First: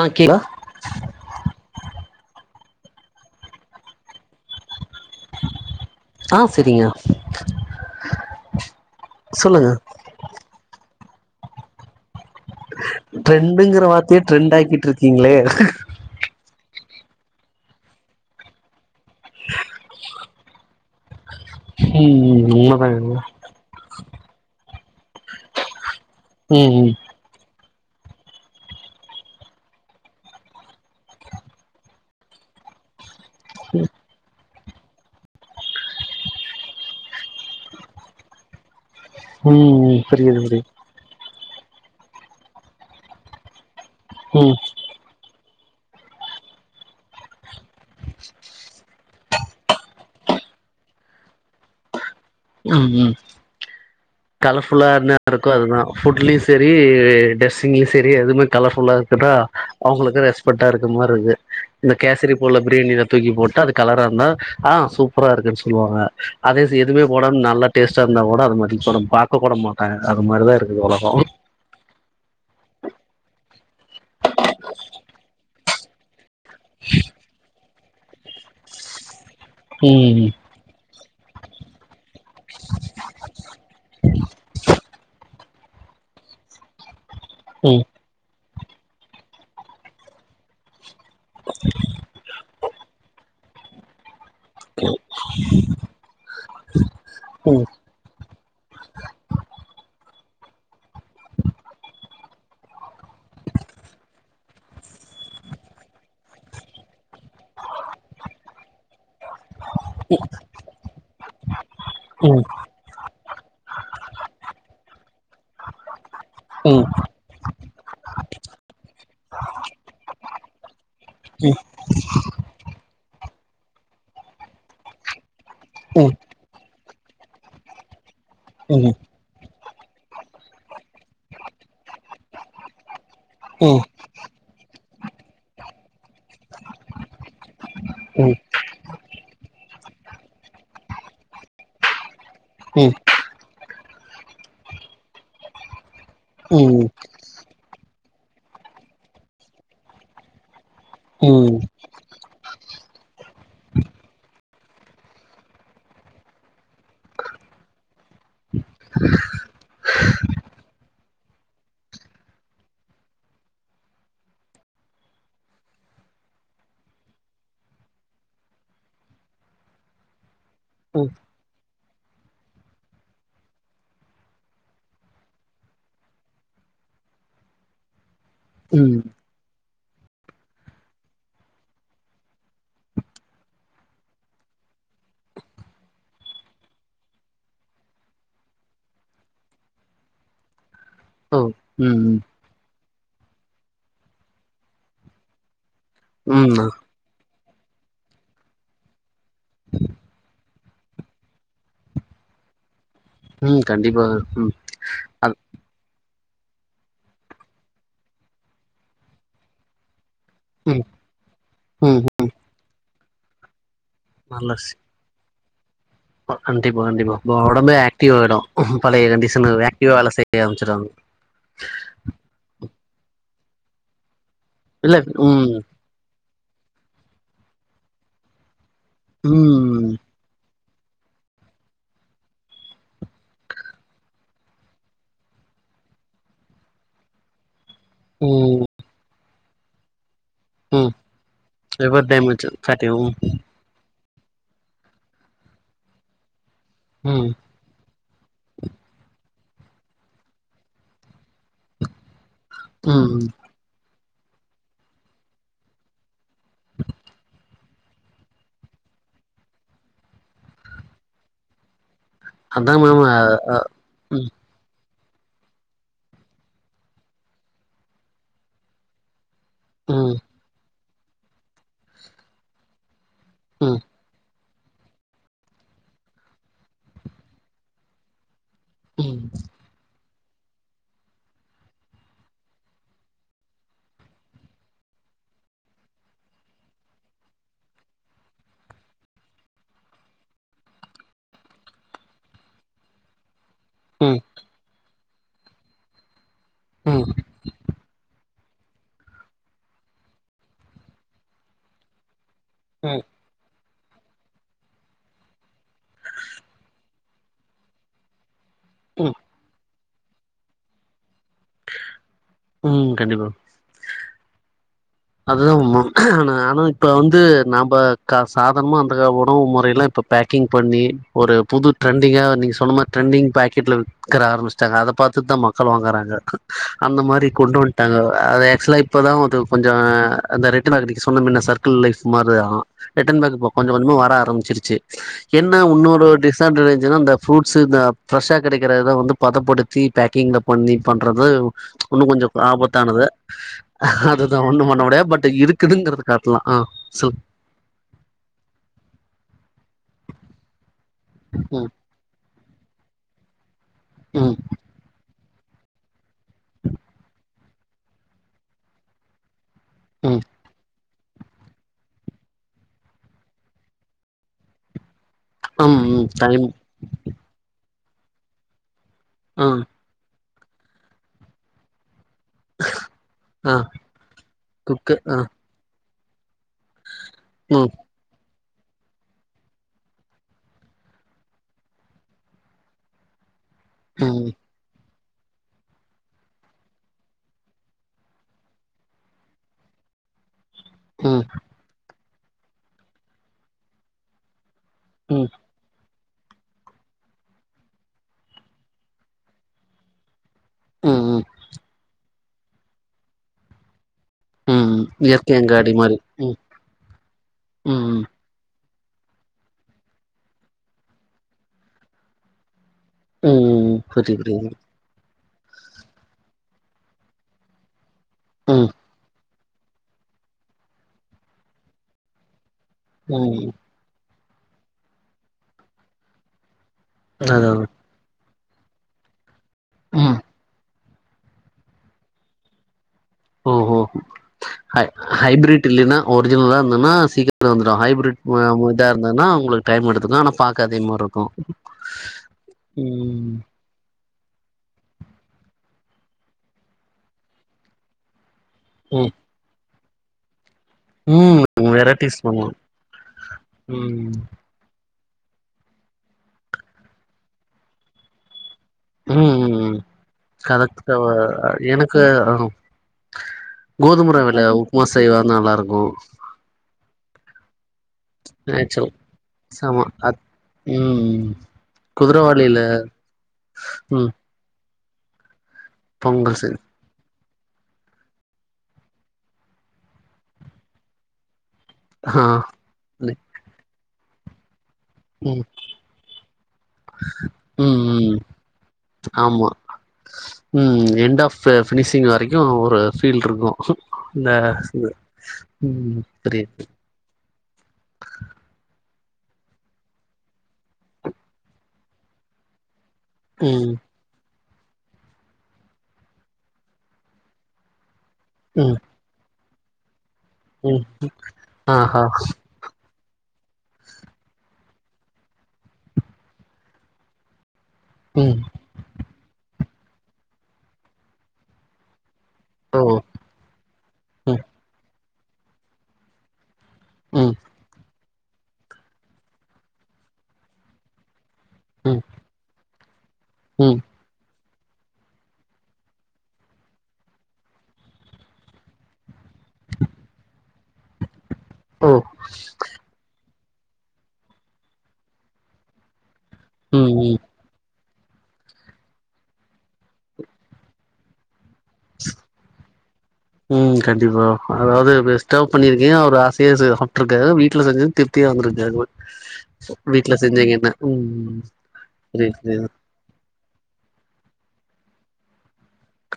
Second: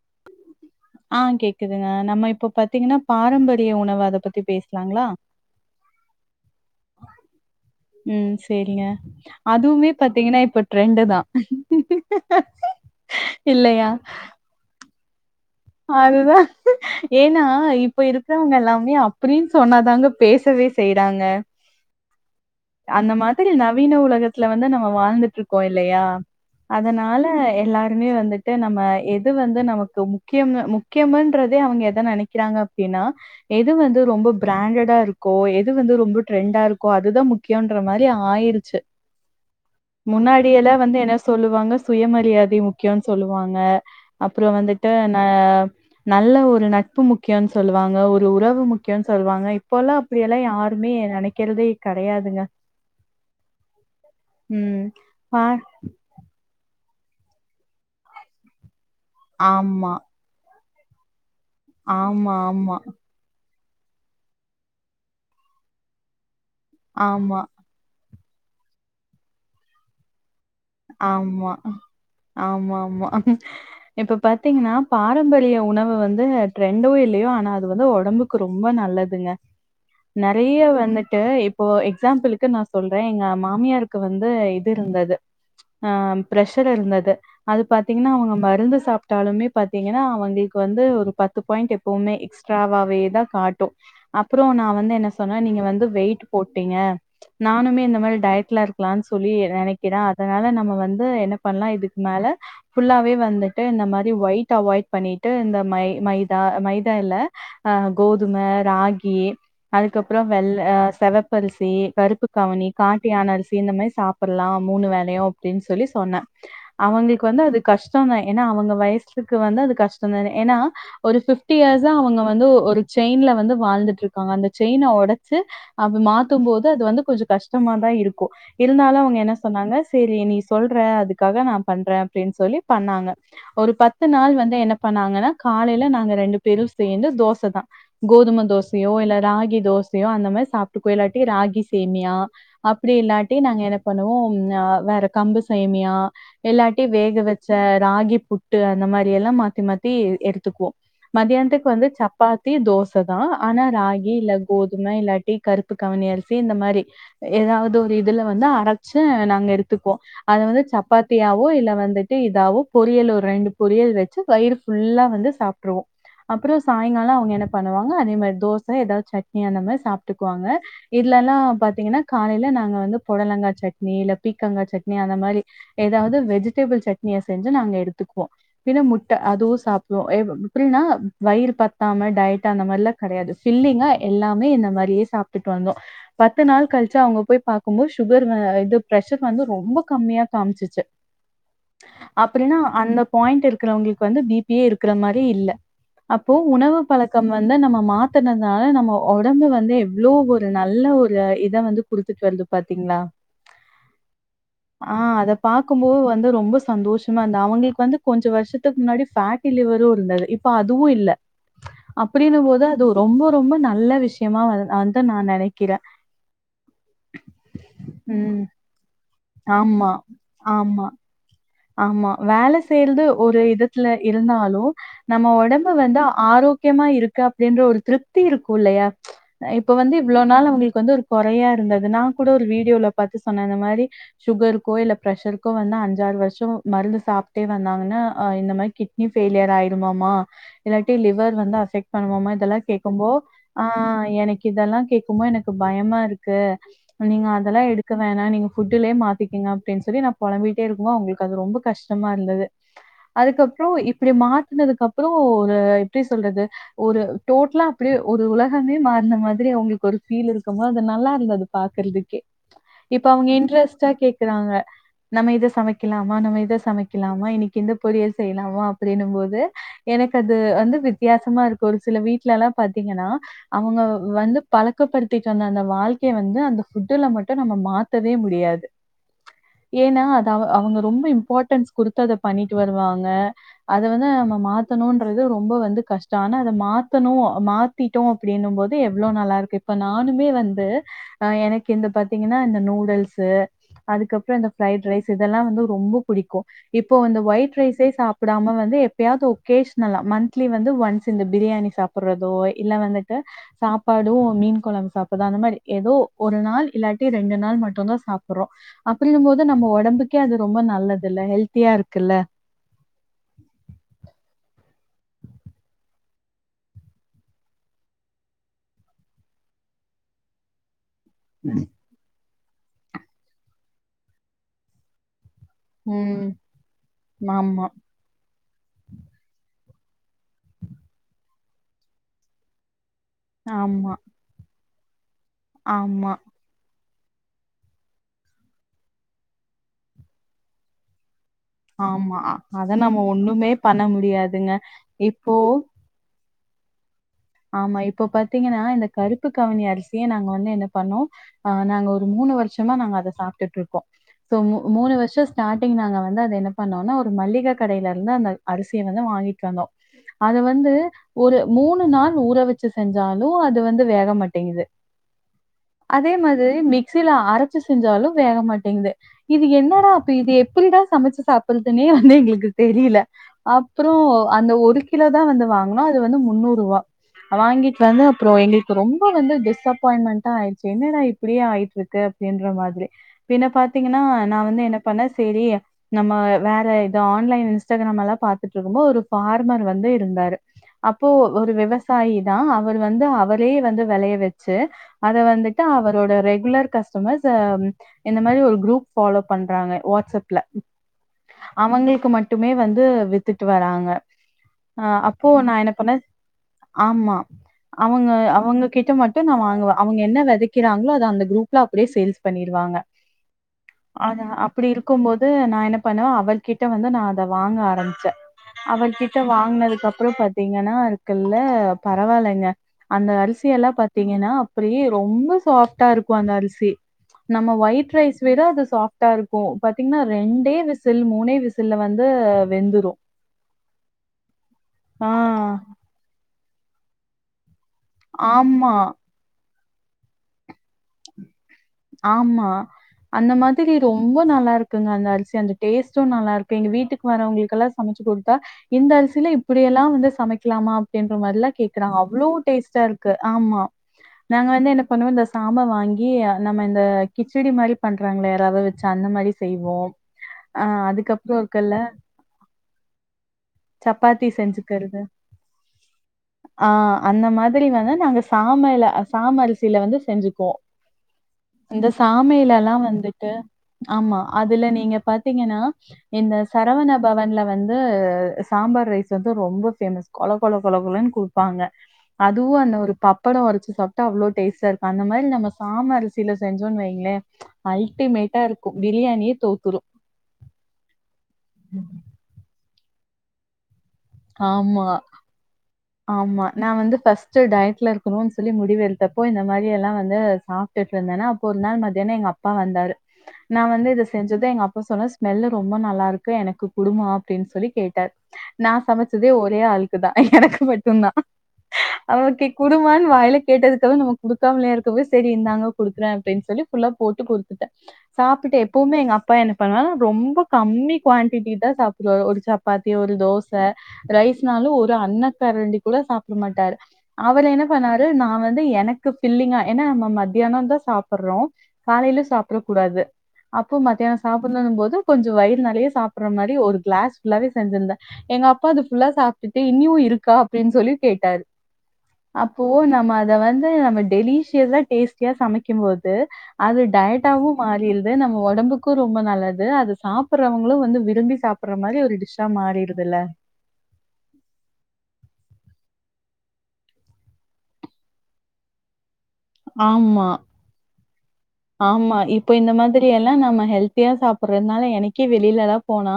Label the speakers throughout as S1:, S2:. S1: ஆ கேளா
S2: ஆ கேக்குதுங்க நம்ம இப்போ பாத்தீங்கன்னா பாரம்பரிய உணவு அத பத்தி பேசலாங்களா
S1: [inaudible] சரிங்க
S2: ம் சேரிங்க
S1: சொல்லுங்க
S2: அதுவுமே பாத்தீங்கன்னா இப்ப ட்ரெண்டு தா
S1: ட்ரெண்டுங்கிற வார்த்தையே ட்ரெண்ட் ஆக்கிட்ருக்கீங்களே
S2: அதுதா ஏன்னா இப்ப இருக்கிறவங்க எல்லாமே அப்பிடின்னு சொன்னாதாங்க பேசவே செய்றாங்க
S1: ம் ம் ம் உங்க [unintelligible]
S2: எப்டி நவீன உலகத்துல வந்து நம்ம வாழ்ந்துட்ருக்கோ இல்லயா
S1: ம் ம்
S2: அதனால னால எல்லாருமே வந்துட்டு நம்ம எது வந்து நமக்கும் முக்கியம் முக்கியம்ன்றதே அவங்க எத நெனைக்கிறாங்க அப்பிடின்னா எது வந்து ரொம்ப பிராண்டடா இருக்கோ எது வந்து ரொம்ப ட்ரெண்டா இருக்கோ அதுதா முக்கியோன்ற மாரி ஆயிருச்சி
S1: ம் ம் புரியுது
S2: முன்னாடி
S1: புரியுது
S2: எல்லா வந்து என்ன சொல்லுவாங்க சுயமரியாதை முக்கியம்னு சொல்லுவாங்க அப்புற
S1: ம்
S2: வந்துட்டு ஆ நல்ல ஒரு நட்பு முக்கியம்ன்னு சொல்லுவாங்க ஒரு உறவு முக்கியம்னு சொல்லுவாங்க இப்போ எல்லா இப்டியெல்லா யாருமே நெனைக்கிறதே கெடையாதுங்க
S1: ம் ம் கலர்
S2: ம்.
S1: ஃபுல்லா என்னா
S2: பா
S1: இருக்கே அதுதா ஃபுட்லேயூ செரி டிரெஸ்ஸிங்லியூ செரி எதுவ்வுமே கலர் ஃபுல்லா இருக்கற்த்தாந்
S2: ஆமா,
S1: அவங்களுக்கு ரெஸ் பக்டா இருக்குர மாரீ இருக்கு இந்த
S2: ஆமா,
S1: கேசரி போல
S2: ஆமா,
S1: பிரியாணில தூக்கி போட்டா அது கலராருந்தா ஆ சூப்பரா இருக்குன்னு சொல்லுவாங்க அதே எதுமே
S2: ஆமா,
S1: போடாம நல்லா டேஸ்ட்டா இருந்தா கூட அத மதிக் கூட பாக்க கூட மாட்டாங்க அது மாிதா இருக்
S2: ஆம்மா ஆமாம்மா இப்ப பாத்தீங்கன்னா பாரம்பரிய உணவு வந்து ரெண்டோ இல்லயோ ஆனா அது வந்து ஒடம்புக்கு ரொம்ப நல்லதுங்க
S1: ம்
S2: நெறய வந்துட்டு இப்போ எக்ஸாம்பிள் க்கு நா சொல்றே எங்க மாமியாருக்கு வந்து இது இருந்தது ஆ ப்ரஷர் இருந்தது அது
S1: ம்
S2: பாத்திங் இன்னோ அவுங்க மருந்து சாப்டாலுமே பாத்தீங்கன்னா அவங்களுக்கு வந்து ஒரு பத்து பாயிண்ட் எப்பவுபோமே எக்ஸ்ட்ராவாவேதா காட்டூ அப்றோ நா வந்து என்ன சொன்னே நீங்க வந்து வெயிட் போட்டீங்க
S1: ம்
S2: நானுமே இந்த மாரி டயட்ல இரு க்கலான் சொல்லி நெனக்கிறே அதனால நம்ம வந்து என்ன பண்லா இதுக் மேல ஃபுல்லாவே வந்துட்டு இந்த மாரி ஒயிட் அவாய்ட் பண்ணிட்டு இந்த மை மைதா மைதா இல்ல அ கோதும ராகி அதுக்கப்றோ வெள் அ செவப்பரிசி கருப்பு
S1: ம்
S2: கவனி காட்டு யான அரிசி இந்த மாரி சாப்ட்லா மூணு வேலயூ அப்டின் சொல்லி சொன்னே
S1: ம்
S2: அவங்க
S1: ம்
S2: வந்து கு வந்து அது கஷ்டந்தெ ஏனா அவங்க வயசுக்கு வந்து அது கஷ்டந்தெ ஏனா ஒரு பிஃப்டி இயர்ஸ் இதா அவுங்க வந்து ஒரு செயின்ல வந்து வாழ்ந்துட்ருக்காங்க அந்த செயின ஒடச்சி
S1: ம்
S2: அப்பி மாத்தெபோது அது வந்து கொஞ்சோ கஷ்டமாதா இருக்கூ
S1: ம் ம்
S2: இருந்தாலு அவங்க என்ன சொன்னாங்க சேரி நீ சொல்ற அதுக்காக நா பண்றே அப்டின்னு சொல்லி பண்ணாங்க ஒரு
S1: ம்
S2: பத்து நாள் வந்து என்ன பண்ணாங்னா காலயில நாங்க ரெண்டு பேரூ சேர்ந்து தோசதா
S1: ம்
S2: கோதும தோசயோ இல்ல ராகி தோசயோ அந்த மாரி சாப்ட்டு போயிட்லாண்டி ராகி சேமியா
S1: ம்
S2: அப்டி இல்லாட்டி நாங்க என்ன பண்ணுவோ அ வேற கம்பு சேமியா இல்லாட்டி
S1: ம்
S2: வேக வச்ச ராகி புட்டு அந்த மாரி எல்லா மாத்தி மாத்தி எடுத்துக்வோ
S1: ம் ம்
S2: மதியானத்துக்கு வந்து சப்பாத்தி தோச தா ஆனா ராகி இல்ல கோதும இல்லாட் இ கருப்பு கவூனி அரிசி இந்த மாரி ஏதாவது ஒரு இதுல வந்து அரச்சு நாங்க எடுத்துப்போ அது வந்து சப்பாத்தியாவோ இல்ல வந்துட்டு இதாவோ பொரியல் ஒரு ரெண்டு பொரியல் வச்சு வயிறு ஃபுல்லா வந்து சாப்ட்ருவோ அப்றோ சாய்ங்காலோ அவங்க என்ன பண்ணுவாங்க அதே மாரி தோச ஏதாவது சட்னி அந்த மாரி சாப்ட்டுக்குவாங்க இல்லனா பாத்தீங்கன்னா காலயில நாங்க வந்து பொடலங்கா சட்னி இல்ல பீக் கங்கா சட்னி அந்த மாரி ஏதாவது வெஜிடபிள் சட்னியா செஞ்சு நாங்க எடுத்துக்குவோ பின்ன முட்ட அதுவூ சாப்டுவோ எம் எப்டினா வயிறு பத்தாம டயட் அந்த மாறில்லா கெடயாது ஃபில்லிங்கா எல்லாமே இந்த மாரியே சாப்ட்டுட்டு வந்தோ பத்து நாள் கழிச்சா அவங்க போய் பாக்கூபோது சுகர் அ இது ப்ர ஷர் வந்து ரொம்ப கம்மியா காமிச்சுச்சு
S1: ம் ம்
S2: அப்டினா அந்த பாயிண்ட் இருக்றவங்களுக்கு வந்து பி பி ஏ இருக்கிற மாரி இல்ல அப்போ
S1: ம்
S2: உணவு பழக் கம் வந்து நம்ம மாத்னதுனால நம்ம ஒடம்பு வந்து எவ்ளோ ஒரு நல்ல ஒரு இத வந்து குடுத்துட் வந்து பாத்தீங்ளா
S1: ம் கண்டிப்பாக ம்
S2: ஆ அத
S1: அது
S2: பாக்கும்போ வந்து ரொம்ப சந்தோஷமா இருந்த அவங்க இப்ப வந்து கொஞ்சோ வருஷத்துக் முன்னாடி ஃபேட் கிள்ளி வரு வது இந்தா அது இப் பா
S1: ம்
S2: அதுவு இல்ல
S1: ம்
S2: அப்டினு போது அது ரொம்ப ரொம்ப நல்ல விஷயமா
S1: நல்ல ஸ்
S2: அ து நா நெனைக்கிறே
S1: [unintelligible] [unintelligible] [unintelligible] ஒடம்பே ஆக்டிவ் ஆடு
S2: ம்.
S1: பழய கண்டிஷனு
S2: ஆமா.
S1: ஆக்டிவா வேல செய்ய
S2: ஆமா.
S1: ஆரமிச்சுருவாங்
S2: ஆமா வேல செய்றது ஒரு இதத்துல இருந்தாலு
S1: இல்ல
S2: நம்ம
S1: ம்
S2: ஒடம்பு வந்து ஆரோ க்கியமா இருக்கு அப்டின்ற ஒரு திருப்தி இருக்கு இல்லையா இப்ப
S1: ம்
S2: வந்து இவ்ளோ நாள் அவங்களுக்கு வந்து ஒரு கொறையா இருந்தது நா கூட ஒரு வீடியோல பாத்து சொன்னே அந்த மாரி சுகருக்கோ இல்ல பிரஷருக்கோ வந்தா அஞ்சாரு வரு ஷோ மருந்து சாப்ட்டே வந்தாங்கன்னா அ இந்த
S1: ம்
S2: மாரி கிட்னி ஃபெயிலியராயிடுமாமா
S1: ம்
S2: இல்லாட்டி லிவர் வந்து அபெக்ட்
S1: லிவர்
S2: பண்ணுவமோ
S1: டேமேஜ்
S2: இதெல்லா
S1: ஃபேட்டி ம்
S2: கேக்கம்போ ஆ எனக்கு இதெல்லா கேக்கமோ எனக்கு பயமாருக்கு நீங்க
S1: ம்
S2: அதெல்லா எடுத் க்கு வேணா நீங்க ஃபுட்டுலே மாத்திக்கங்க அப்டின் சொல்லி நா பொளம்பிட்டேருக்குமோ அவுங்களுக்கு அது ரொம்ப கஷ்டமாருந்தது
S1: ம்
S2: அதுக்கப்றோ இப்டி மாத்தினதுக்கு அப்றோ ஒரு எப்டி சொல்றது ஒரு டோட்டலா அப்டியே ஒரு உலகமே மாறன மாதிரி அவுங்குளுக்கு ஒரு ஃபீல் இருக்குபோது அது நல்லாருந்தது பாக்குறதுக்கே
S1: அதா மேம்
S2: இப்ப
S1: அ
S2: அவுங்க இன்ட்ரெஸ்ட்டா
S1: ம்
S2: கேக்குறாங்க நம்ம இத சமைக்கலாமா நம்ம இத சமைக்கலாமா இன்னிக்கு இந்த பொரியல் செய்லாமா அப்டின்னும்போது
S1: ம்
S2: எனக்கது வந்து வித்தியாசமாருக்கு ஒரு சில வீட்லல்லா பாத்தீங்கன்னா
S1: ம் ம்
S2: அவங்க வந்து பழக்கப்படுத்திட்டு வந்த அந்த வாழ்க்கைய வந்து அந்த ஃபுட்டுல மட்டு நம்ம மாத்தவே முடியாது
S1: ம்
S2: து ஏன்னா அத அவ அவங்க ரொம்ப இம்பார்ட்டன்ஸ் குடுத்து அத பண்ணிட்டு வருவாங்க அத வந்து நம்ம மாத்தணுன்றது ரொம்ப வந்து கஷ்டோ ஆனா அத மாத்தணு மாத் திடோ அப்டின்னுபோது எவ்ளோ நல்லாருக்கு இப்ப நானுமே வந்து ஆ எனக்கு இந்த பாத்தீங்கன்னா இந்த நூடுல்ஸு
S1: ம்
S2: அதுக்கப்றோ இந்த ஃப்ரைட் ரைஸ் இதெல்லா வந்து ரொம்ப புடிக்கு இப்போ
S1: ம்
S2: அந்த ஒயிட் ரைஸே சாப் பிடாம வந்து எப்பயாது ஒகேஷ்னலா மந்த்லி வந்து ஒன்ஸ் இந்த பிரியாணி சாப் பறதோ இல்ல வந்துட்டு சாப்பாடு மீன் கொழம்பு சாப்பிட்ற அந்த மாரி எதோ ஒரு நாள் இல்லாட்டி ரெண்டு நாள் மட்டுதா சாப் பறோ
S1: ம்
S2: அப்டின்னுபோது நம்ம ஒடம்புக்கே அது ரொம்ப நல்லதுல்ல ஹெல்த்தியாருக்குல்ல
S1: ம் கண்டிப்பா அதுதா [unintelligible] நானு இப்ப வந்து நம்ப கா சாதாரனமா அந்த உணவு முறையெல்லா இப்ப பேக்கிங் பண்ணி ஒரு புது ட்ரெண்டிங்கா நீங்க சொன்ன மாரி டிரரெண்டிங் பாக்கெட்ல விக்ற ஆரம்பிச்சட்டாங்க அத பாத்துதா ம க்கள் வாங்கறாங்க
S2: ம்.
S1: அந்த மாரி கொண்டு
S2: ஆமா,
S1: வன்ட்டாங்க அது எக்சல இப்பதா அது கொஞ் சோ அந்த ரிட்டனாகுது நீங்க சொன்ன மின்ன சர்க்கிள் லைஃப் மாரிதா ரிட்டன் பேக் இப்போ கொஞ்சோ
S2: ஆமா,
S1: கொஞ்சமா வர ஆரம்பிச்சிருச்சு என்ன உன்னொரு
S2: ஆமா,
S1: டிஸ் அட்வாடேஞ்சினா இந்த ஃப்ரூட்ஸு இந்த ஃப்ரஷ்ஷா கெடைக்கிறத வந்து பதப்படுத்தி பேக்கிங்ல பண்ணி பண்றத உன்னு
S2: ஆமா.
S1: கொஞ்சோ
S2: அ அத நம்ம
S1: ஆபத்தானது
S2: ஒண்ணுமே பண்ண
S1: அதுதா
S2: முடியாதுங்க.
S1: ஒண்ணு பண்ண முடியாது பட்
S2: இப்போ
S1: இருக்குதுங்கற காட்லா ஆ சில்
S2: ஆமா இப்போ பாத்தீங்கன்னா இந்த கருப்பு கவுனி அரிசிய நாங்க வந்து என்ன பண்ணோ ஆ
S1: ம்
S2: நாங்க ஒரு மூணு வருஷமா நாங்க அத சாப்ட்டுட்டுருக்கோ
S1: ம்
S2: சோ மூ மூணு வருஷத் ஸ்டார்டிங் நாங்க வந்து அத என்ன பண்ணோம்னா ஒரு மள்ளிக கடைலர்ந்து அந்த அரிசிய வந்து வாங்கி ட்வந்தோ
S1: ம்
S2: அது வந்து ஒரு மூணு நாள் ஊற வச்சு செஞ்சாலு அது வந்து வேக மாட்டேங்கிது
S1: ம் ம்
S2: அதே
S1: டைம்
S2: மாதிரி மிக் சில அரச்சு செஞ்சாலு வேக மாட்டேங்குது இது
S1: ஆ
S2: என்னடா அப்பி இது எப்டிடா சமச்சு சாப்டுறதுனே வந்து எங்கேளுக்கு தெரியல
S1: ஆ
S2: அப்பறோ அந்த ஒரு
S1: குக்கு
S2: கிலோ
S1: ஆ
S2: தா வந்து வாங் குனோ அது வந்து முன்னூர்ரூவா
S1: ம்
S2: வாங்கிட்டு வந்து அப்றோ எங்கிள்க் ரொம்ப வந்து டிஸ்ப்பாயின்மெண்ட்டா ஆயிடுச்சு என்னடா இப்டியே ஆயிட்டுருக்கு அப்டின்ற மாதிரி பின்ன பாத்தீங்கனா
S1: ம்
S2: நா வந்து என்ன பண்ணே செரி நம்ம வேற இத ஆன்லைன் இன்ஸ்டாகிராமல்லா பாத்துட்டுருக்ம்போ ஒரு ஃபார்மரு வந்து இருந்தாரு அப்போ
S1: ம்
S2: ஒரு விவசாயிதா அவர் வந்து அவரே வந்து வெளய வச்சு அத
S1: ம்
S2: வந்துட் ட்டு அவரோட ரெகுலர் கஸ்டமர்ஸ் அ இந்த மாதிரி ஒரு குரூப் ஃபாலோ பண்றாங்க வாட்ஸ்அப்ல
S1: ம் ம்
S2: அவங்களுக் மட்டுமே வந்து வித்துட்டு வராங்க
S1: ம் ம்
S2: ஆ அப்போ
S1: இயற்கை
S2: நா என்ன
S1: அங்காடி
S2: பண்ணே
S1: மாரி ம்
S2: ஆமா
S1: ம்
S2: அவுங்க அவங்கக்கி கிட்ட மட்டு நா வாங்குவே அவுங்க என்ன விதக்கிறாங்களோ அத அந்த குரூப்ல அப்டியே சேல்ஸ் பண்ணிருவாங்க
S1: ம் புரிது
S2: அதா
S1: புரியுது
S2: அப்டிருக் ருக்கும்போது நா என்ன பண்ணுவ அவர்கிட்ட வந்து நா அத வாங்க ஆரம்பிச்சே
S1: ம்
S2: அவர்கிட் கிட்ட வாங்கினதுக்கப்றோ பாத்தீங்கனா இருக்குல்ல பரவால்லங்க அந்த
S1: ம்
S2: அரிசியெல்லா பாத் தீங்கனா அப்டியே ரொம்ப சாப்டாருக்கு அந்த அரிசி
S1: அதா
S2: நம்ம ஒயிட் ரைஸ் வேதா இது சாஃப்டா இருக்கு பாத்தீங்கன்னா
S1: ம்
S2: ரெண்டே விசில் மூனே விசில்ல வந்து வெந்துரு
S1: ஓ ஓ ஹை ஹைபெரேட்டு இல்லைனா ஒரிஜினலா இருந்தன்னா சீக்கரத்துல வெந்துரு ஹைபெ ட்
S2: ஆமா,
S1: இதா இருந்ததுன்னா உங்களுக்கு டைம் எடுத்துக்கு ஆனா பாக்க அதே மாரி இருக்கு
S2: ஆமா அந்த
S1: ம்
S2: மாதி ரி ரொம்ப நல்லா இருக்குங்க அந்த அரிசி அந்த டேஸ்ட்டு நல்லா இருக்கு எங்க வீட்டுக்கு வர்றவங்களுக்கல்லா சமைச்சு குடுத்தா இந்த அரிசியில இப்படியெல்லா வந்து சமைக்கலாமா கேக்கற மாரி
S1: ம்
S2: எல்லா
S1: ம்
S2: கேக்குறாங்க
S1: வெரைட்டிஸ்
S2: அவ்ளோ
S1: பண்ணுவோ
S2: டேஸ்ட்டா இருக்கு ஆமா
S1: ம்
S2: நாங்க வந்து என்னப் பண்ணுவோ இந்த சாம்ப வாங்கி நம்ம இந்த கிச்சடி மாரி பண்றாங்களா யாராவது ச்சு அந்த மாரி
S1: ம் ம்
S2: செய்வோ ஆ
S1: கதக்தவ
S2: அதுக்கப்பற இருக்கல்ல
S1: கோது ரவைல உப்புமா செய்வா நல்லா இருக்கு
S2: ஆ அந்த மாதிரி வந்து நாங்க சாமைல சாம அரிசில வந்து செஞ்சுப்போ
S1: ம் ம்
S2: இந்த
S1: குதிரவாளில
S2: சாமையிலல்லா வந்துட்டு
S1: ம்
S2: ஆமா அதுல நீங்க பாத்தீங்கன்னா இந்த
S1: பொங்கல் செஞ்
S2: சரவணப் பவன்ல வந்து சாம்பார் ரைஸ் வந்து ரொம்ப பேமஸ் கொல கொல கொலன்னு குடு ப்பாங்க
S1: ஆ
S2: அதுவு அந்த ஒரு
S1: ம்
S2: பப்படம் வரச்சு சாப்ட்டா அவ்ளோ டேஸ்ட்டா இருக்கு அந்த மாரி
S1: ம்
S2: நம்ம சாம அரிசி சில செஞ்சோன்னு வைங்ளே
S1: ம்
S2: அல்டிமேட்டா இருக்கு பிரியாணியே
S1: ஆமா
S2: தோத்துரு
S1: ம் எண்ட் ஆஃப்ப பினிஷிங் வரைக்கு ஒரு ஃபீல் இருக்கு இந்த
S2: ஆமா.
S1: ம்
S2: ஆமா
S1: புரியுது
S2: நா வந்து ஃபர்ஸ்ட் ஃபட்ஸ்டு டயட்ல இருக்கணு சொல்லி முடி எடுத்தப்போ இந்த மாரி எல்லா வந்து சாப்ட் இருந்தேனா அப்போ ஒருநாள் மத்தியான எங் அப் பா வந்தாரு நா
S1: ம்
S2: வந்து இத செஞ்சது எங்க அப்பா சொன்ன ஸ்மெல்லு ரொம்ப நல்லா இருக்கு எனக்கு குடுமா அப்டின்னு சொல்லி கேட்டார் நா
S1: ம்
S2: சமச் சது ஒரே ஆளுக்கு தா எனக்கு
S1: ம்
S2: மட்டுந்தா
S1: ஆஹா
S2: அவகேக் குடுமான்னு வாயலைல கேட்டதுக்காக நம்ம குடுக்காமலையா இருக்கவே செரி இந்தாங்க குடுக்குறே அப்டின்னு சொல்லி ஃபுல்லா போட்டு குடு த்டே
S1: ம்
S2: சாப்ட்டு எப் எப்போமே எங்க அப்பா என்ன பண்ணுவாங்க ரொம்ப கம்மி குவாண்டட்டி தா சாப்டுவாரு ஒரு
S1: ஓ
S2: சப்பாத்தி ஒரு தோஸ் ச
S1: ம்
S2: ரைஸ்னாலு ஒரு அன்ன கரண்டி கூட சாப்ட மாட்டாரு
S1: ம்
S2: அவரு என்ன ன பண்ணாரு நா வந்து எனக்கு ஃபில்லிங்கா ஏனா நம்ம மத்தியானந்தா சாப்டுறோ
S1: ம்
S2: காலையிலு சாப்றப் கூடாது அப்போ
S1: ம்
S2: மத்தியான சாப்டனு போது கொஞ்சோ வயிறு நெறையா சாப்டற மாரி ஒரு கிளஸ் ஃபுல்லாவே செஞ்சிருந்தே எங்க அப்பா அது ஃபுல்லா சாப்ட்டுட்டு இன்னியு இருக் கா அப்டின்னு சொல்லி கேட்டாரு
S1: ஓ
S2: அப்போ நம்ம அத வந்து நம்ம டெலிசியஸா டேஸ்ட் கிய சமைக்கும் போது அது
S1: ம் ம்
S2: டயட்டாவு மாறிர் து நம்ம ஒடம்புக்கு ரொம்ப நல்லது அத சாப்புட்றவங்களு வந்து விரும்பி சாப் சாப்புற்ற மாரி ஒரு டிஸ்சா மாறிடுதுல்ல
S1: ம் கண்டிப்பா மேடம் அதாவது பெஸ்டா பண்ணியிருக்கிங்க அவர் ஆசைய செய்றது சாப்ட்ருக்காரு வீட்டுல செஞ்சது திருப்தியா வந்துருக்காரு வீட்ல
S2: ஆமா,
S1: செஞ்சிகன்னா ம் ம்
S2: ஆமா இப்போ இந்த மாதிரி எல்லா நம்ம ஹெல்த்தியா சாப்புட்றதுனால எனக்கே வெளியிலெல்லா போனா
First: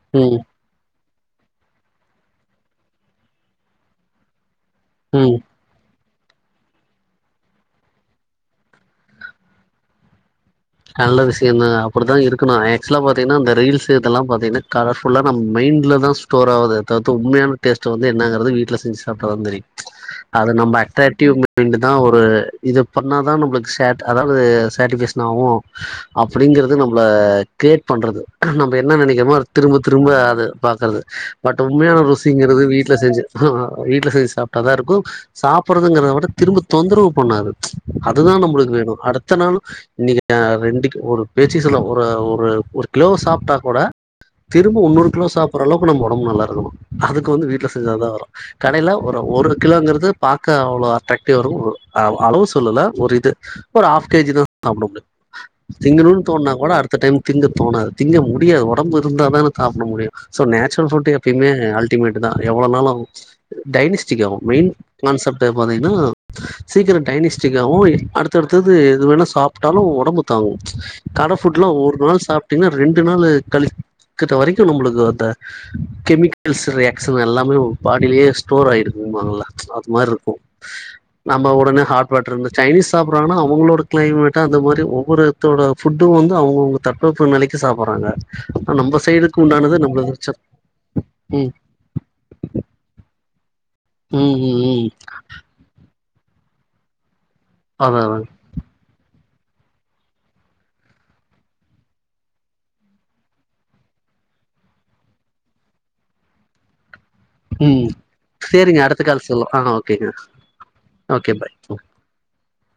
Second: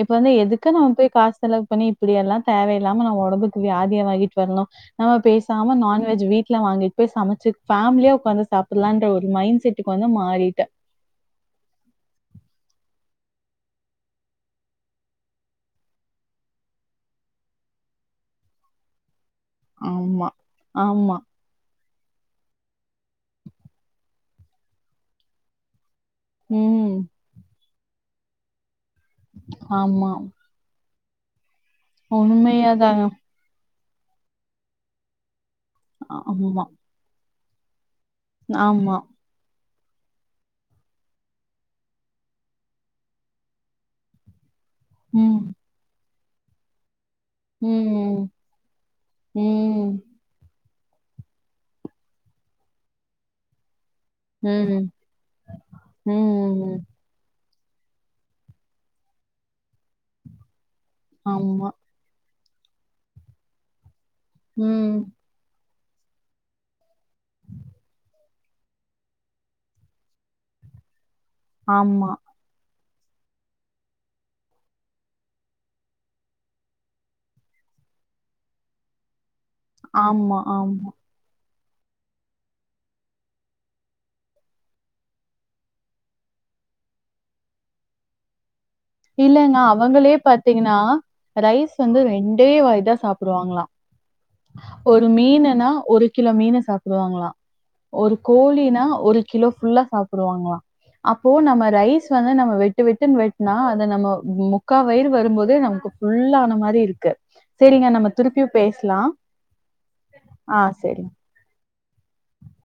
S2: இப்ப வந்து
S1: ம்
S2: எதுக்கு க்கு நம்ம போய் காசு செலவு பண்ணி இப்புடியெல்லா தேவையில்லாம நம்ம ஒடம்புக்கு வியாதிய வாங்கிட்டு வர்ணு நம்ம
S1: ம்
S2: பேசி சாம நான்வெஜ் வீ்ட்ல வாங்கிட் போய் சமைச்சு ஃபேமிலியா உக்காந்து சாப்புட்லான்ற ஒரு மைண்ட செட் இப்ப வந்து மாறிட்டே
S1: நல்ல விஷயந்தா அப்புடிதா இருக்கணு ஆக்சுவலா பாத்தீங்கன்னா அந்த ரீல்ஸு இதெல்லா பாத்தீங்கன்னா கலர் ஃபுல்லா நம்ம மைண்ட்ல தா ஸ்டோர் ஆவுதே தவுத்து உண்மையான டேஸ்ட வந்து என்னங்கறது வீட்ல செஞ்சு சாப்ட்டதா தெரியும்
S2: ஆமா.
S1: அது நம்ம
S2: ஆமா.
S1: அட்ராக்டிவ் உம் அப்டின்றதுதா ஒரு இத பண்ணாதா நம்மளுக்கு சாட் அதாவது சாட்டிபைஷன் ஆவு அப்டிங்கிறது
S2: ம்.
S1: நம்மள கிரியேட் பண்றது நம்ம என்ன நெனக்கிறோமோ அத திரும்ப திரும்ப
S2: ஆமா.
S1: அது பாக்குறது பட் உண்மையான ருசிங்கிறது வீட்ல
S2: உண்மையாதாங்க.
S1: செஞ்சு வீட்ல செஞ்சு சாப்ட்டாதா இருக்கு சாப்புட்றதுங்கிறத விட திரும்ப
S2: ஆமா,
S1: தொந்தரவு பண்ணாது அதுதா நம்மளுக்கு வேணு
S2: ஆமா.
S1: அடுத்த நாளு இன்னைக்கு ஏ ரெண்டுக்கு ஒரு பேச்சுக்கு சொல்றே ஒரு ஒரு ஒரு கிலோவ சாப்ட்டா கூட திரும்ப ஒன்னொரு கிலோ
S2: ம்.
S1: சாப்புட்ற அளவுக்கு நம்ம ஒடம்பு நல்லா இருக்கணு அதுக்கு வந்து வீட்ல செஞ்சனாலதா வரு
S2: ம்.
S1: கடையில ஒரு ஒரு
S2: ம்.
S1: கிலோங்கிறது பாக்க அவ்ளோ அட்ராக்டிவ் இருக்கு அளவு சொல்லல ஒரு இது ஒரு ஆஃப் கேஜி தா சாப்ட
S2: ம்.
S1: முடியு திங்கனுன் தோண்ணா கூட
S2: ம்.
S1: அடுத் அடுத்த டைம் திங்க தோணாது திங்க முடியாது ஒடம்பு இருந்தா தானே சாப்ட முடியும் சோ நேச்சுரல் ஃபுட்டு எப்பையுமே
S2: ஆமா.
S1: அல்டிமேட்டு தா எவ்ளோ நாளு டைனிஸ்டிங் ஆகு மெயின்
S2: ம்.
S1: கான்செப்ட் ட்ட பாத்தீங்கன்னா சீக்கிரோ டைனிஸ்டிங்காவு எ அடுத் அடுத்தது எதுவேணா சாப்ட்டாலு ஒட ஒடம்பு தாங்கு கடை ஃபுட்லா ஒரு
S2: ஆமா,
S1: நாள் சாப் டிங்னா ரெண்டு நாளு கழிக்குற வரைக்கு நம்மளுக்கு அந்த கெமிக்கல்ஸ் ரியாக்ஷன் எல்லாமே நம்ம ஃபாடிலேயே ஸ்டோர் ஆயிருக்கும்பாங்கல்ல அது மார்ருக்கு
S2: ஆமா, ஆமா.
S1: நம்ம உடனே ஹாட் வாட்டர் இருந்து சைனீஸ் சாப்புட்றாங்கனா அவுங்களோட க்ளைமேட் அந்த மாரி ஒரு ஒர்த்தரோட ஃபுட்டு வந்து அவுங்கவுங்க தட்ப வெப்ப நிலைக்கு சாப்புட்றாங்க
S2: இல்லங்க அவங்களே
S1: ச
S2: பார்த்தீங்கன்னா
S1: ம்
S2: ரைஸ் க்கு வந்து ரெண்டே வாய்தா சாப்டுவாங்களா
S1: ம் ம் ம்
S2: ஒரு மீனுன்னா ஒரு கிலோ மீன சாப்டுவாங்களா
S1: அதா
S2: ஒரு
S1: அதா
S2: கோழினா ஒரு கிலோ ஃபுல்லா சாப்புடுவாங்களா அப்போ நம்ம ரைஸ் வந்து நம்ம வெட்டு வெட்டுன் வெட்னா இந்த நம்ம முக்கா வயிறு வரும்போதே நமக்கு ஃபுல்லான மாரி இருக்கு
S1: ம்
S2: சரிங்க நம்ம திருப்பியும்
S1: செரிங்க அடுத்த
S2: பேசலாம்.
S1: கால் சொல்லலா ஆ ஆ ஓகேங்க
S2: ஆ சரி
S1: ஓகே ஃபாய்